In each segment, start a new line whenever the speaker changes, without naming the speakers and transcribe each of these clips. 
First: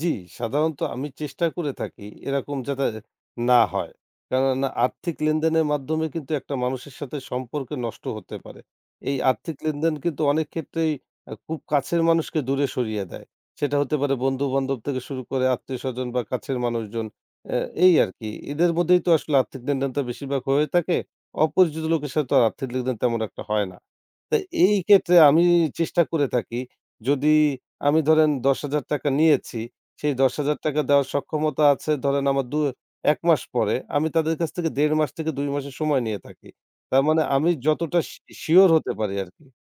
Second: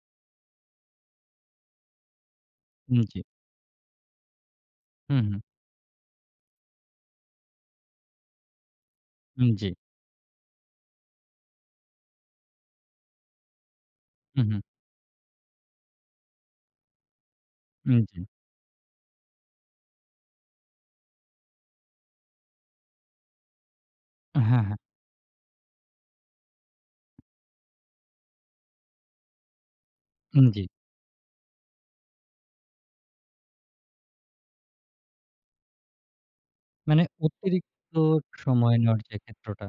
জি, সাধারণত আমি চেষ্টা করে থাকি এরকম যাতে
হুম জি।
না হয়। কেননা? আর্থিক
হু, হু।
লেনদেনের মাধ্যমে কিন্তু একটা মানুষের সাথে সম্পর্ক নষ্ট হতে পারে। এই
উম
আর্থিক
জি।
লেনদেন কিন্তু অনেক ক্ষেত্রেই আ খুব কাছের মানুষকে দূরে সরিয়ে দেয়। সেটা হতে পারে
হু, হু।
বন্ধু-বান্ধব থেকে শুরু করে, আত্মীয়স্বজন বা কাছের মানুষজন। আ এই
হুম
আর
জি।
কি। এদের মধ্যেই তো আসলে আর্থিক লেনদেন তো বেশিরভাগ হয়ে থাকে। অপরিচিত লোকের সাথে তো আর আর্থিক লেনদেন, তেমন একটা হয় না। তো
হ্যাঁ,
এই
হ্যাঁ।
ক্ষেত্রে আমি চেষ্টা করে থাকি, যদি আমি ধরেন ৳১০,০০০ নিয়েছি, সেই দশ
উম
হাজার
জি।
টাকা দেওয়ার সক্ষমতা আছে ধরেন, আমার দু ১ মাস পরে, আমি তাদের কাছ থেকে ১.৫ মাস থেকে ২ মাসের সময় নিয়ে থাকি। তার
মানে
মানে আমি
অতিরিক্ত
যতটা সি সিওর
সময়
হতে
নেওয়ার
পারি
যে
আরকি
ক্ষেত্রটা,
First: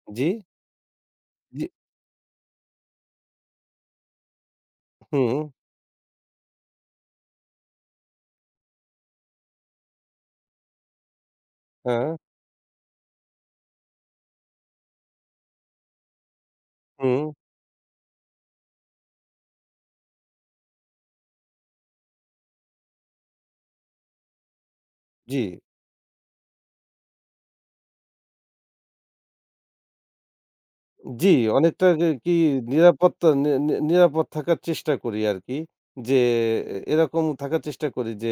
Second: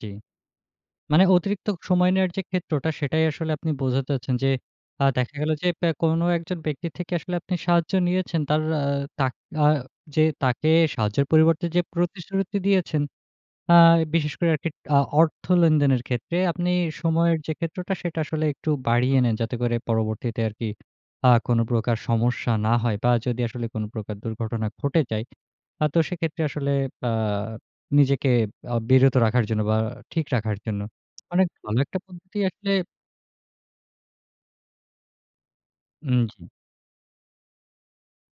জি।
জি?
মানে অতিরিক্ত
জি।
সময় নেওয়ার যে ক্ষেত্রটা, সেটাই আসলে আপনি বোঝাতে চাচ্ছেন যে, আ দেখা
হু।
গেল যে ব্যা কোন একজন ব্যক্তির থেকে আসলে আপনি সাহায্য নিয়েছেন। তার আ তাক আ যে তাকে সাহায্যের পরিবর্তে যে
হ্যাঁ।
প্রতিশ্রুতি দিয়েছেন, আ বিশেষ করে আরকি আ অর্থ লেনদেনের ক্ষেত্রে আপনি
হু।
সময়ের যে ক্ষেত্রটা, সেটা আসলে একটু বাড়িয়ে নেন। যাতে করে পরবর্তীতে আরকি আ কোন প্রকার সমস্যা না হয় বা যদি আসলে কোন প্রকার দুর্ঘটনা ঘটে যায়?
জি।
তা তো সেক্ষেত্রে আসলে, আ নিজেকে আ বিরত রাখার জন্য বা ঠিক রাখার জন্য।
জি,
অনেক ভালো
অনেকটা
একটা
কা কি
পদ্ধতি আসলে
নিরাপত্তা নি নি নিরাপদ থাকার চেষ্টা করি আরকি। যে
উম জি।
এরকম থাকার চেষ্টা করি যে,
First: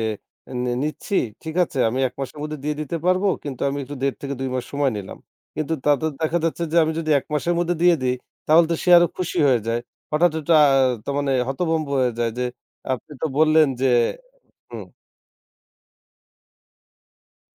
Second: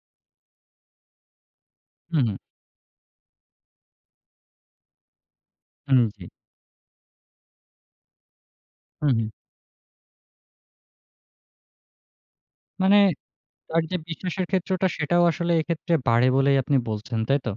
"নে নিচ্ছি, ঠিক আছে, আমি এক
হু, হু।
মাসের মধ্যে দিয়ে দিতে পারব। কিন্তু আমি একটু ১.৫ থেকে ২ মাস সময় নিলাম।" কিন্তু
উম
তাতে
জি।
দেখা যাচ্ছে যে, আমি যদি ১ মাসের মধ্যে দিয়ে দেই, তাহলে তো সে আরো
হুম, হুম।
খুশি হয়ে যায়। হঠাৎ ওটা, তার মানে হতভম্ব হয়ে যায় যে,
মানে,
"আপনি তো বললেন
তার
যে"
যে বিশ্বাসের ক্ষেত্রটা,
হুম।
সেটাও আসলে এক্ষেত্রে বাড়ে বলেই আপনি বলছেন, তাই তো?